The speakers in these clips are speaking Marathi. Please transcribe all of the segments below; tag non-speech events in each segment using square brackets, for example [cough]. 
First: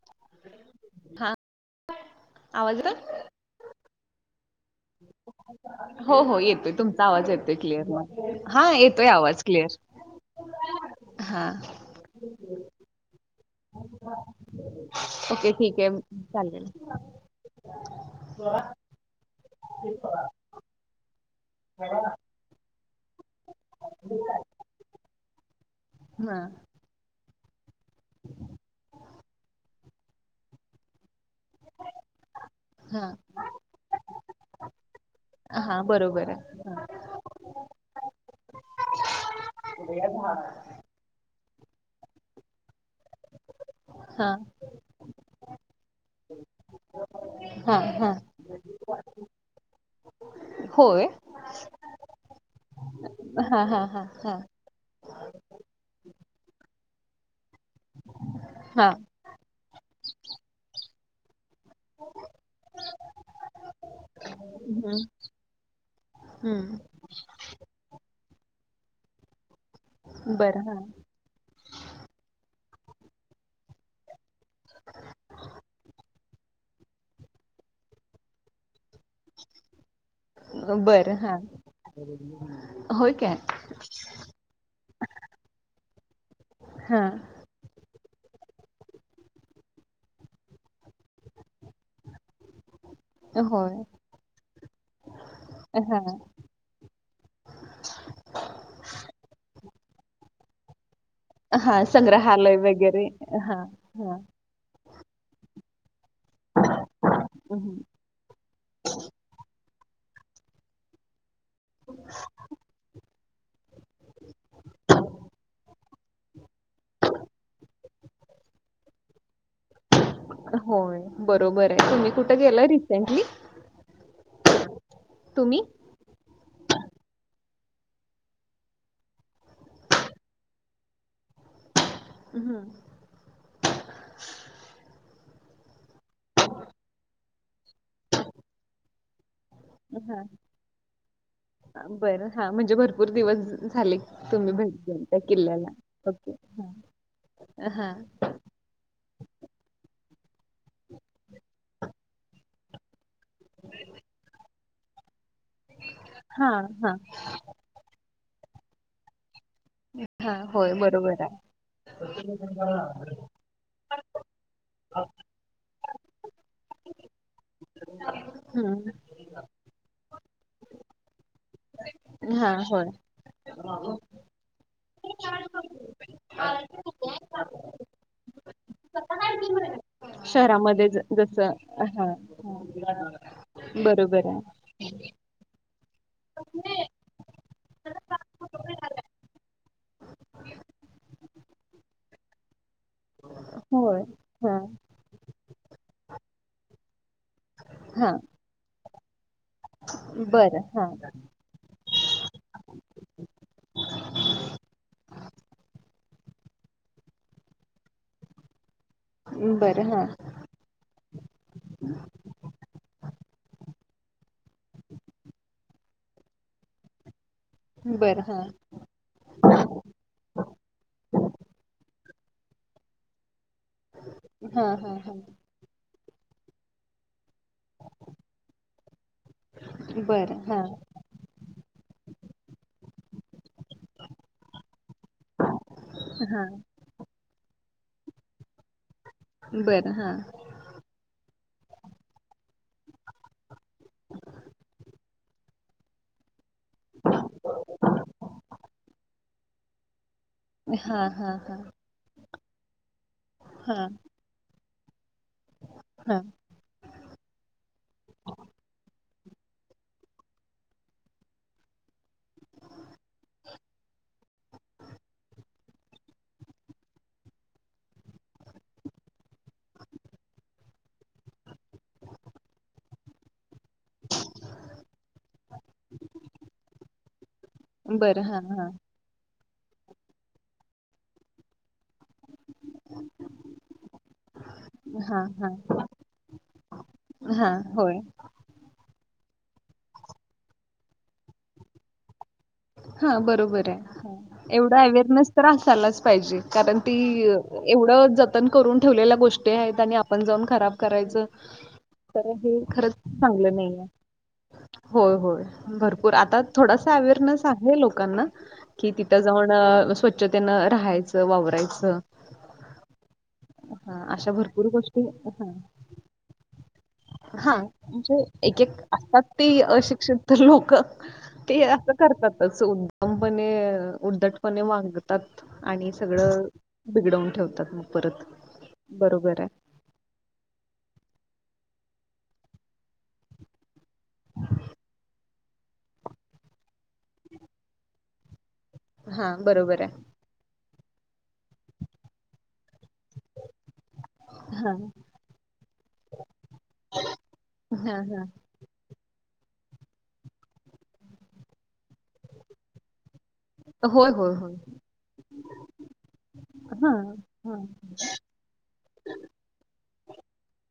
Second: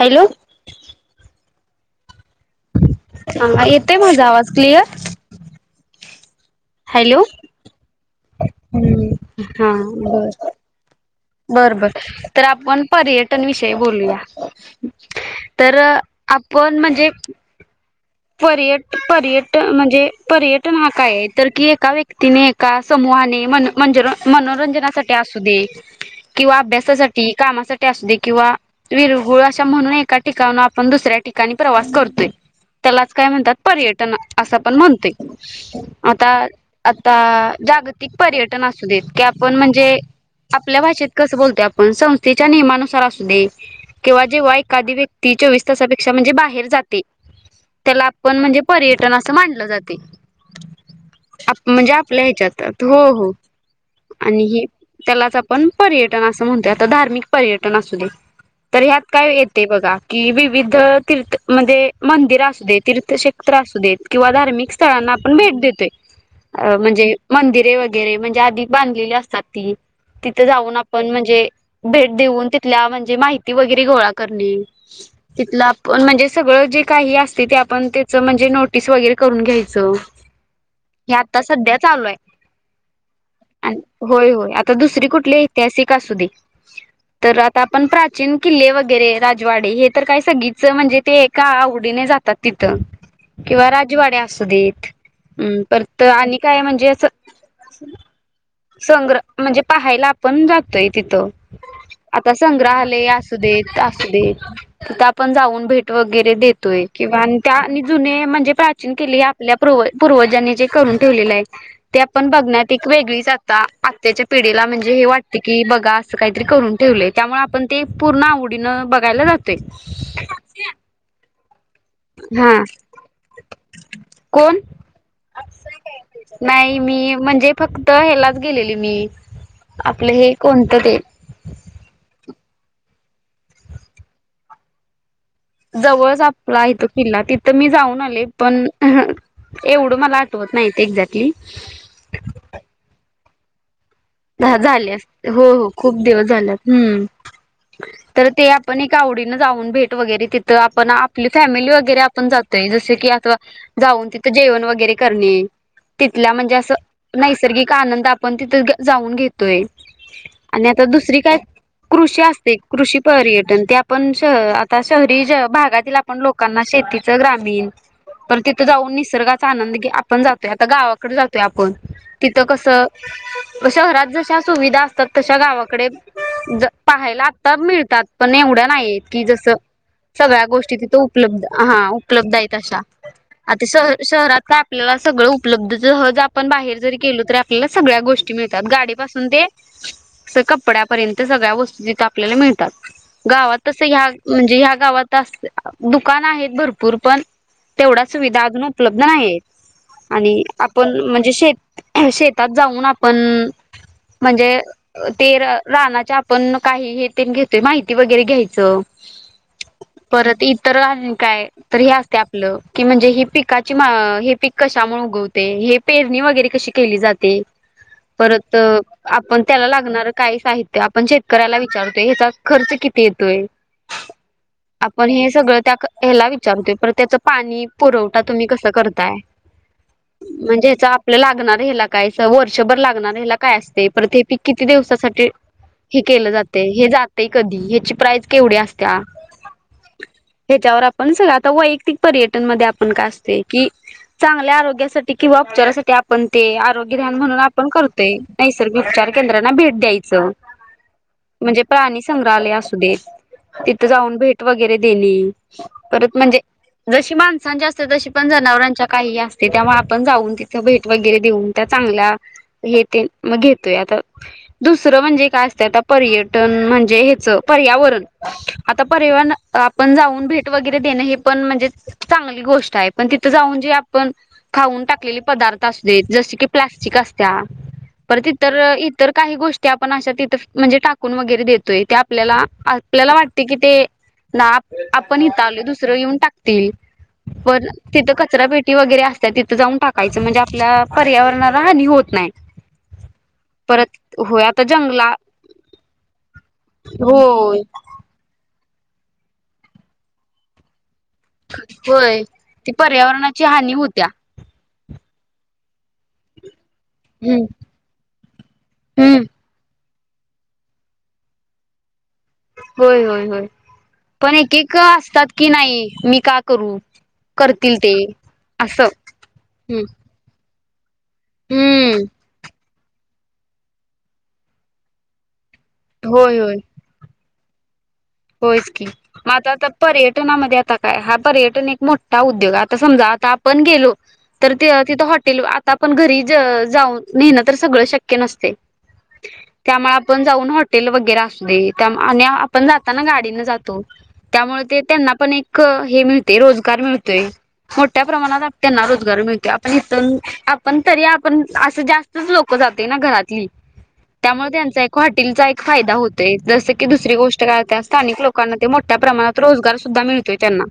हॅलो. हा आवाज येतोय? हा येते माझा आवाज क्लिअर? हो हो येतोय. तुमचा हॅलो आवाज येतोय क्लिअर हा येतोय आवाज हा क्लिअर. बर हा बर बर तर आपण पर्यटन विषयी बोलूया ओके तर ठीक आहे चालेल आपण म्हणजे [inaudible] पर्यट, पर्यट म्हणजे पर्यटन हा काय आहे तर की एका व्यक्तीने समूहाने मनोरंजनासाठी असू दे हां किंवा अभ्यास सासाठी कामासाठी अस दे किंवा विरगुळ अशा म्हणून एका ठिकाण आपण दुसऱ्या ठिकाणी प्रवास करतोय. त्यालाच हां काय म्हणतात पर्यटन असं पण म्हणतोय हां बरोबर आता, आहे आता जागतिक पर्यटन असू देत की आपण म्हणजे आपल्या भाषेत कसं बोलतो आपण संस्थेच्या नियमानुसार असू दे किंवा हां जेव्हा एखादी व्यक्ती चोवीस तासापेक्षा म्हणजे बाहेर जाते. [inaudible] त्याला आपण म्हणजे पर्यटन असं मानलं जातंय. होय. आप म्हणजे आपल्या ह्याच्यात हो हो हां हां हां हां आणि ही त्यालाच आपण पर्यटन असं म्हणतोय आता धार्मिक पर्यटन असू दे तर हां ह्यात काय ते बघा की विविध तीर्थ म्हणजे मंदिर तीर्थक्षेत्र असू देत किंवा धार्मिक स्थळांना आपण भेट देतोय अ म्हणजे मंदिरे वगैरे म्हणजे आधी बांधलेली असतात ती तिथे बरं जाऊन हां आपण म्हणजे भेट देऊन तिथल्या म्हणजे माहिती वगैरे घोळा त म्हण स का. त्याच म्हणजे नोटीस वगैर करून घ्यायचं हे बरं हां आता सध्या चालू आहे. होय काय? होय होय आता दुसरी कुठली ऐतिहासिक असु दे हां तर आ. आपण प्राचीन किल्ले वगैरे राजवाडे हे तर काय सगीच म्हणजे ते एका आवडीने जात तिथ किंवा होय राजवाडे असू देत परत हां आणि काय म्हणजे असं संग्रह म्हणजे पाहायला आपण जातोय तिथं हां आता वगैरे संग्रहालय असू हां देत असू हां दे आपण जाऊन भेट वगैरे देतोय किंवा अन् त्या जुने म्हणजे केली आपल्या पूर् पूर्वजांनी जे करून ठेवलेलं आहे ते आपण बघण्यात एक वेगळीच आता आताच्या पिढीला म्हणजे हे वाटते की बघा काहीतरी करून ठेवलेय त्यामुळे आपण ते पूर्ण आवडीन बघायला जातोय होय बरोबर आहे तुम्ही कुठे हा गेलाय रिसेंटली कोण तुम्ही नाही मी म्हणजे फक्त ह्यालाच गेलेली मी आपलं हे कोणतं ते हम जवळच आपला आहे तो किल्ला तिथं मी जाऊन आले पण एवढं मला आठवत नाहीत एक्झॅक्टली बरं म्हणजे भर भरपूर दिवस झाले तुम्ही भेट झाले देऊन त्या हो हो किल्ल्याला. खूप दिवस ओके झालेत हम्म हा तर ते आपण एक आवडीनं जाऊन भेट वगैरे तिथं आपण आपली फॅमिली वगैरे आपण जातोय जस की आता जाऊन तिथं जेवण वगैरे करणे तिथल्या हा म्हणजे असं हा हा नैसर्गिक आनंद आपण तिथे जाऊन घेतोय हा आणि होय आता दुसरी बरोबर आहे काय कृषी असते कृषी पर्यटन ते आपण श आता शहरी भागातील आपण लोक कांना शेतीच ग्रामीण पण तिथं जाऊन हम्म निसर्गात आनंदी आपण जातोय आता गावाकडे जातोय आपण तिथं हा कसं होय शहरात जशा सुविधा असतात तशा गावाकडे पाहायला आत्ता मिळतात पण एवढ्या नाहीय की जसं सगळ्या गोष्टी शहरामध्ये तिथे जस उपलब्ध हा उपलब्ध आहेत अशा आता श बरोबर आहे शहरात आपल्याला सगळं उपलब्धहज आपण बाहेर जर केलो तर आपल्याला सगळ्या गोष्टी मीळतात गाडी पासून ते कपड्यापर्यंत सगळ्या वस्तू तिथे आपल्याला मिळत. गावात तस होय ह्या म्हणजे हा ह्या गावात अ दुकान आहेत भरपूर पण तेवढा हा सुविधा अजून उपलब्ध नाही आणि बरं हा आपण म्हणजे शेती शेतात जाऊन आपण म्हणजे ते रानाच्या आपण काही हे ते घेतोय माहिती वगैरे घ्यायच बरं हा परत इतर आणी काय तर हे असते आप आप ल की म्हणजे ही पिकाची हे पी कशामुळे उगवते हे पेरणी वगैरे कशी केली जाते बरं हा परत आपण त्याला लागणार काही साहित्य आपण शेतकऱ्याला विचारतोय ह्याचा खर्च किती येतोय हा हा आपण हा हे सगळं त्या ह्याला विचारतोय पर त्याच पाणी पुरवठा तुम्ही कस करताय बरं हा म्हणजे याचा आपल्या लागणार हेला काय वर्षभर लागणार ह्याला काय असते पर ते पी किती दिवसासाठी हे केलं हा जाते हे जाते कधी ह्याची प्राईज केवढी असत्या बरं हा ह्याच्यावर आपण स आता वैयक्तिक पर्यटन मध्ये आपण काय आसतंय कि चांगल्या आरोग्यासाठी किंवा उपचारासाठी आपण ते [unintelligible] म्हणून आपण करतोय नैसर्गिक उपचार केंद्रांना भेट द्यायचं हा हा हा म्हणजे प्राणी संग्रहालय असू देत तिथं हा जाऊन भेट वगैरे दिली परत हा म्हणजे जशी माणसांच्या असते तशी पण जनावरांच्या काही असते त्यामुळे आपण जाऊन तिथे भेट वगैरे देऊन त्या चांगल्या हे तेन मग घेतोय आता दुसरं म्हणजे काय आ आता पर्यटन म्हणजे ह्याचं पर्यावरण आता परिवन आपण जाऊन भेट वगैरे देण हे पण म्हणजे चांगली गोष्ट आहे पण तिथ जाऊन जे आपण खाऊन टाकलेले पदार्थ असुदेत जसे की चीक आसत्या बरं परत हा ईतर हा इतर काही गोष्टी आपण आशा तीत म्हणजे टाकून वगरे देतोय आपल्याला आपल्याला वाटते कि ते ना हा आपण हित हा आलोय दुसरं येेऊन टाकतील हा पण होय तिथं कचरा पेटी वगैरे असतात तिथं जाऊन टाकायचं म्हणजे आपल्या पर्यावरणाला हानी होत नाही हा बरोबर परत आहे होय आता एवढा जंगला अवेरनेस तर असायलाच पाहिजे कारण ती होय एवढ ज पन करून ठेवलेल्या गोष्टी आहेत आणि आपण जाऊन खराब करायच होय तर हे ती खरंच पर्यावरणाची चांगलं हानी नाही आहेे होत्या होय होय भरपूर आता थोडासा अवेअरनेस हम्म हे लोकांना कि तिथं हम्म जाऊन स्वच्छतेनं राहायचं वावरायचं होय होय होय हा अशा पण भरपूर एकेक गोष्टी असतात की हा नाही मी का करू हा करतील ते म्हणजे एक एक असं असतात ते हम्म अशिक्षण तर लोक ते असं हम्म करतातच उद्दमपणे उद्दटपणे वागात ात आणि होय सगळं बिघडवून ठेवतात मग परत होय च की मा बरोबर आहे आता पर्यटनामध्ये आता काय हा पर्यटन एक मोठा उद्योग आता समजा आता आपण गेलो तर तिथं हॉटेल आता आपण घरी जाऊन नेणं तर सगळं शक्य नसते. हा बरोबर त्यामुळे आहे. आपण जाऊन हॉटेल वगैरे असू दे आणि आपण जाताना गाडीन जातो त्यामुळे हा ते त्यांना पण एक हे मिळते रोजगार मिळतोय हा मोठ्या हा प्रमाणात त्यांना रोजगार मिळतो आपण इथुन आपण तरी आपण आसं जास्त लोक जाते ना घरातली होय होय त्यामुळे होय त्यांचा एक हॉटेलचा एक फायदा होत ते जसं की हा दुसरी गोष्ट हा कायता स्थानिक लोकांना ते मोठ्या प्रमाणात रोजगार सुद्धा मिळतोय त्यांना.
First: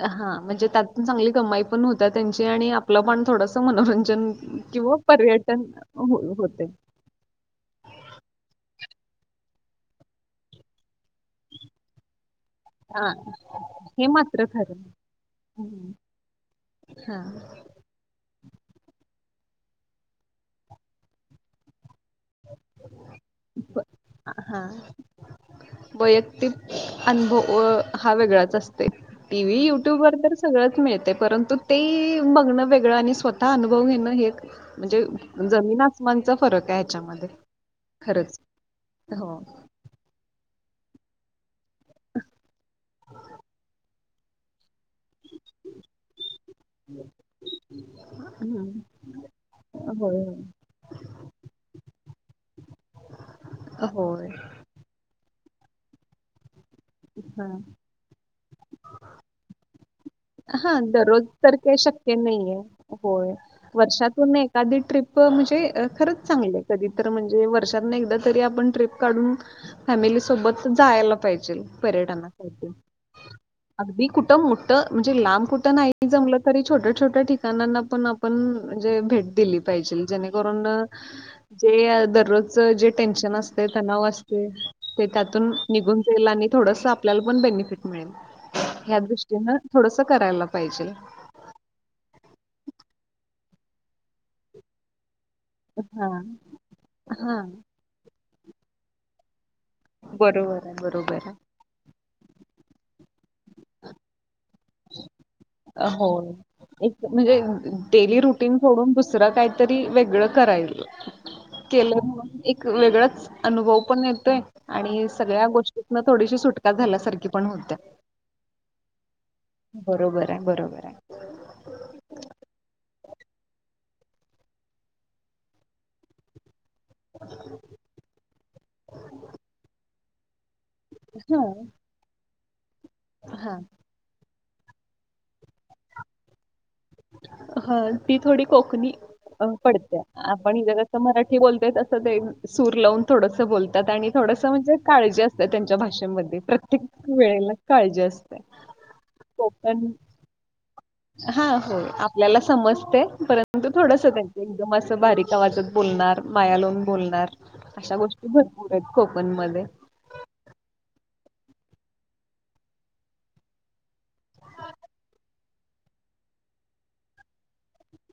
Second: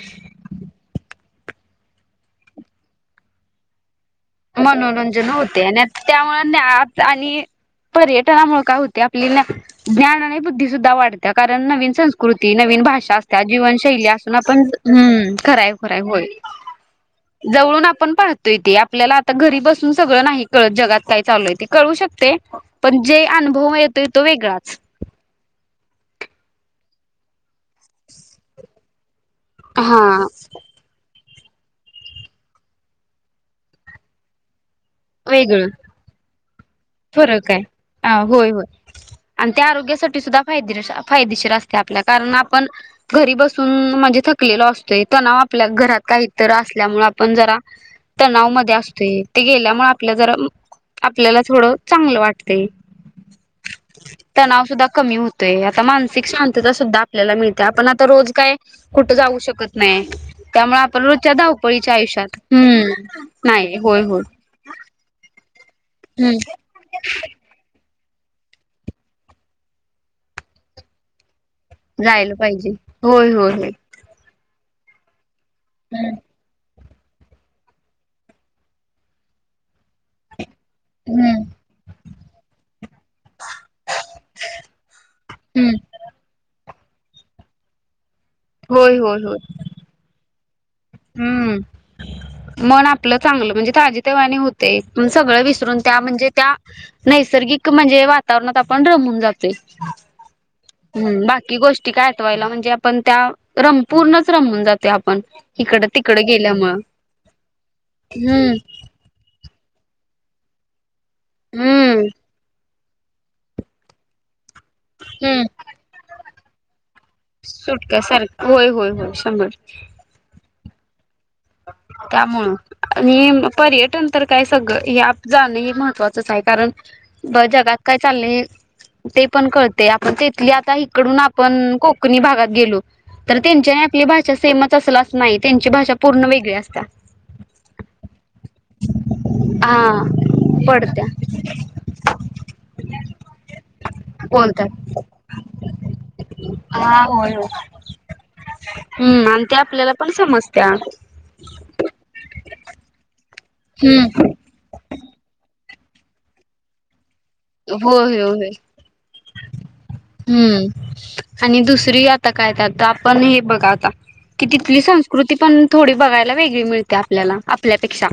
हा म्हणजे त्यात चांगली कमाई पण होता त्यांची आणि आपलं पण थोडसं मनोरंजन किंवा मनोरंजन पर्यटन होते आणि हो- त्यामुळे. होते आणि पर्यटनामुळे काय होते आपली ज्ञान आणि बुद्धी सुद्धा वाढते. त्या कारण नवीन संस्कृती नवीन हा भाषा असत जीवनशैली हे असून मात्र आपण खरं ह् खराय हम्म. खराय होय हा जवळून आपण पाहतो. आपल्याला आता घरी बसून सगळं नाही कळत जगात काय चालू आहे कळू शकत. ते पण जे अनुभव प- येतोय तो हा वेगळाच. वैयक्तिक अनुभव हा वेगळाच असते. टी व्ही युट्यूब हा वर तर सगळं. मिळ परंतु ते बगणं वेगळं आणि स्वतः अनुभव घेणं हे. म्हणजे वेगळं जमीन आसमांचा फरक आहे. ह्याच्यामध्ये फरक आहे खरंच होय होय. हो आ फादेशीर अस आपल्याण आपण घरी बसून म्हण. टले असतोय तणाव आपल्या घरात काहीत असल्यामुळे आपण जरा. तनाव हम्म मध्ये असतोय ते गेल्यामुळेआ आपल्या होय जरा होय आपल्याला थोडं चांगलं वाटते होय तनाव सुधा कमी हो आता मानसिक शांतता सुद्धा आपल्याला हा मिळते आपण आता रोज काय कुठं जाऊ शकत नाही त्यामुळे हा आपण दररोज रोजच्या तर ते धावपळीच्या शक्य आयुष्यात नाही हम्म आहे होय नाही होय होय वर्षातून एक आधी ट्रीप म्हणजे खरंच हम्म चांगले आहे. कधी तर म्हणजे वर्षांना एकदा तरी आपण ट्रिप काढून. फॅमिली सोबत जायला पाहिजे. पर्यटन जायला पाहिजे होय होय होय अग कुठ म्हणजे लांब कुठ नाही तरी छोट्या छोट्या ठिकाणांना पण आपण जे भेट दिली पाहिजे जेणेकरून. हम्म जे दररोजच जे टेन्शन असतोय तणाव असतोय. ते त्यातून हम्म निघून जाईल आणि थोडस आपल्याला पण बेनिफिट मिळेल होय ह होय होय दृष्टीनं थोडस करायला पाहिजे. हम्म मन आपलं चांगलं म्हणजे ताजी तेवा्हाणी होते पण सगळं वि सरुन त्या हा म्हणजे त्या हा नैसर्गिक म्हणजे वातावरणात आपण रमून जातो. बरोबर आहे बरोबर हम्म आहे बाकी गोष्ट ती काय आठवायला म्हणजे आपण त्या रम पूर्णच रमून जाते आपण. इकडं हो तिकडं गेल्यामुळं एक म्हणजे डेली हम्म रुटीन सोडून दुसरं काय तरी वेगळं करायल हम्म केलं एक वेगळाच अनुभव पण येतोय. आणि हम्म सगळ्या गोष्टीतन थोडीशी सुटका झाल्यासारखी पण होत्या. सुटका सारख होय होय होय शंभर बरोबर आहे. बरोबर आहे. त्यामुळं. आणि पर्यटन तर काय सगळं हे जाणं हे महत्त्वाचंच आहे कारण ब जगात काय चालल ते पण कळते आपण तेथली आ आत्ता इकडून हा आपण कोकणी भागात गेलो तर हा त्यांच्या आपली भाषा सेमच असलच नाही त्यांची भाषा पूर्ण वेगळी असत्या. हा ती थोडी कोकणी अ पडते हा आपण हित जसं पडत्या मराठी बोलतोय तसं सूर लावून थोडस बोलतात आणि थोडस म्हणजे बोलतात काळजी असत्या त्यांच्या भाषेमध्ये प्रत्येक हा होय होय. वेळेला काळजी असत्या. हम्म आणि ते आपल्याला पण समजत्या. हा हो आपल्याला समजते परंतु थोडस हम्म त्यां एकदम असं बारीक आवाजात बोलणार माया लोून बोलणार. अशा होय होय गोष्टी होय. भरपूर आहेत कोकण मध्ये. हम्म आणि दुसरी आता काय त्या आपण हे बघा आता. की तिथली संस्कृती पण थोडी बघायला वेगळी मिळते आपल्याला आपल्यापेक्षा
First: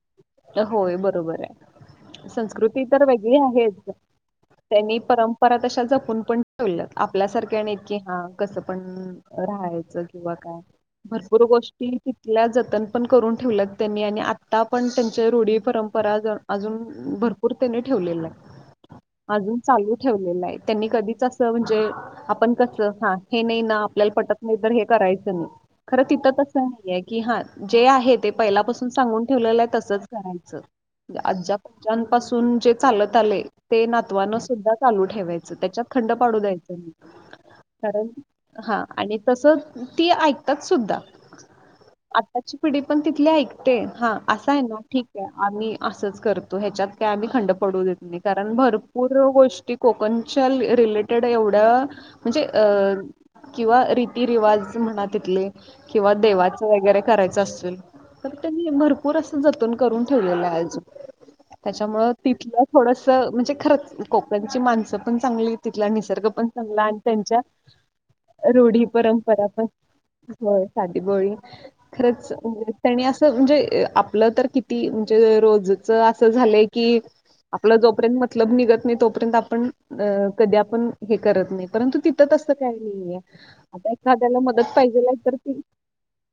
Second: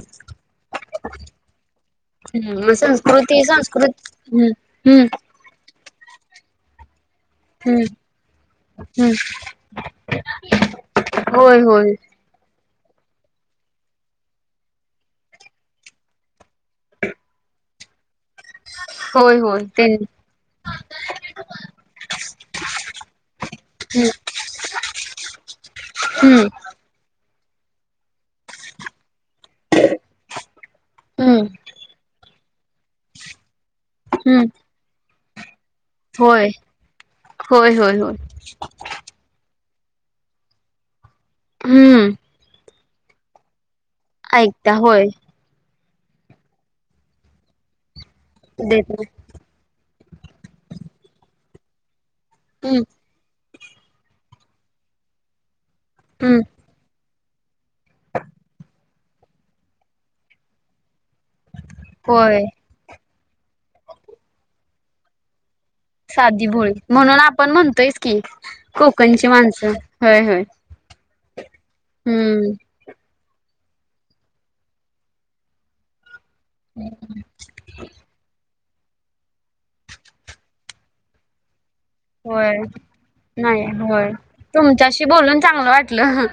होय बरोबर आहे. हम्म मग संस्कृती तर वेगळी संस्कृती आहेच संस्कृत हम्म त्यांनी हम्म परं परत अशा जपून पण ठेवल्या. आपल्यासारख्या नाही हम्म की, हा कसं पण हम्म राहायचं किंवा काय. भरपूर होय होय गोष्टी तिथल्या जतन पण करून ठेवल्या त्यांनी आणि आता पण रूढी परंपरा अजून भरपूर त्याने ठेवलेल आहे. [inaudible] अजून त्यां चालू ठेवलेलं आहे. त्यांनी कधीच असं म्हणजे. आपण कस हा हे नाही ना आपल्याला पटत नाही तर हे करायचं ना खरं तिथं हम्म तसं नाही की हा जे आहे. ते पहिल्यापासून सांगून ठेवलेलं आहे. तसच करायचं ते हम्म आजाप ज्या पासून जे चालत आले ते नातवानं हम्म सुद्धा चालू ठेवायचं त्याच्यात खंड पाडू होय द्यायचं नाही होय होय कारण होय हा आणि तस ती ऐकतात सुद्धा हम्म आताची पिढी पण तिथली ऐकत ते हा असा आहे ऐकता ना. ठीक होय आम्ही असच करतो ह्याच्यात का आम्ही खंड पडू देत नाही कारण देत नाही भरपूर गोष्टी. कोकणच्या रिलेटेड एवढ्या म्हणजे हम्म अ. किंवा रीतीरिवाज म्हणा तिथले किंवा हम्म देवाच. वगैरे करायच असल तर त्यांनी भरपूर असं जतन करून ठेवलेलं आहे अजून. त्याच्यामुंळ होय तिथलं थोडस म्हणजे खरंच कोकणची माणसं पण चांगली तिथला निसर्ग साधी पण भोळी चांगला आणि म्हणून त्यांच्या आपण म्हणतोयच की रूढी परंपरा पण होय. साधी बोळी खरच हम्म त्यांनी असं म्हणजे आपलं तर. किती म्हणजे रोजच असं झालंय की, आपला जोपर्यंत मतलब निघत नाही तोपर्यंत आप पण अ कधी आपण करत नाही परंतु तिथ होय नाही होय मदत तुमच्याशी पाहिजेल आहे तर बोलून ती चांगलं वाटलं अ ह.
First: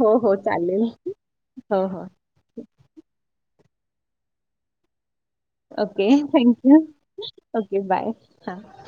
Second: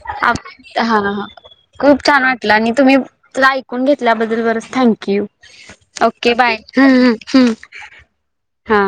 हो हो आप त चालेल हा हा हो हो खूप छान वाट आणि तुम्ही मला ऐकून घेतल्याबद्दल बरंच थँक्यू. ओके बाय.. हं हं हं... ओके बाय हां हा.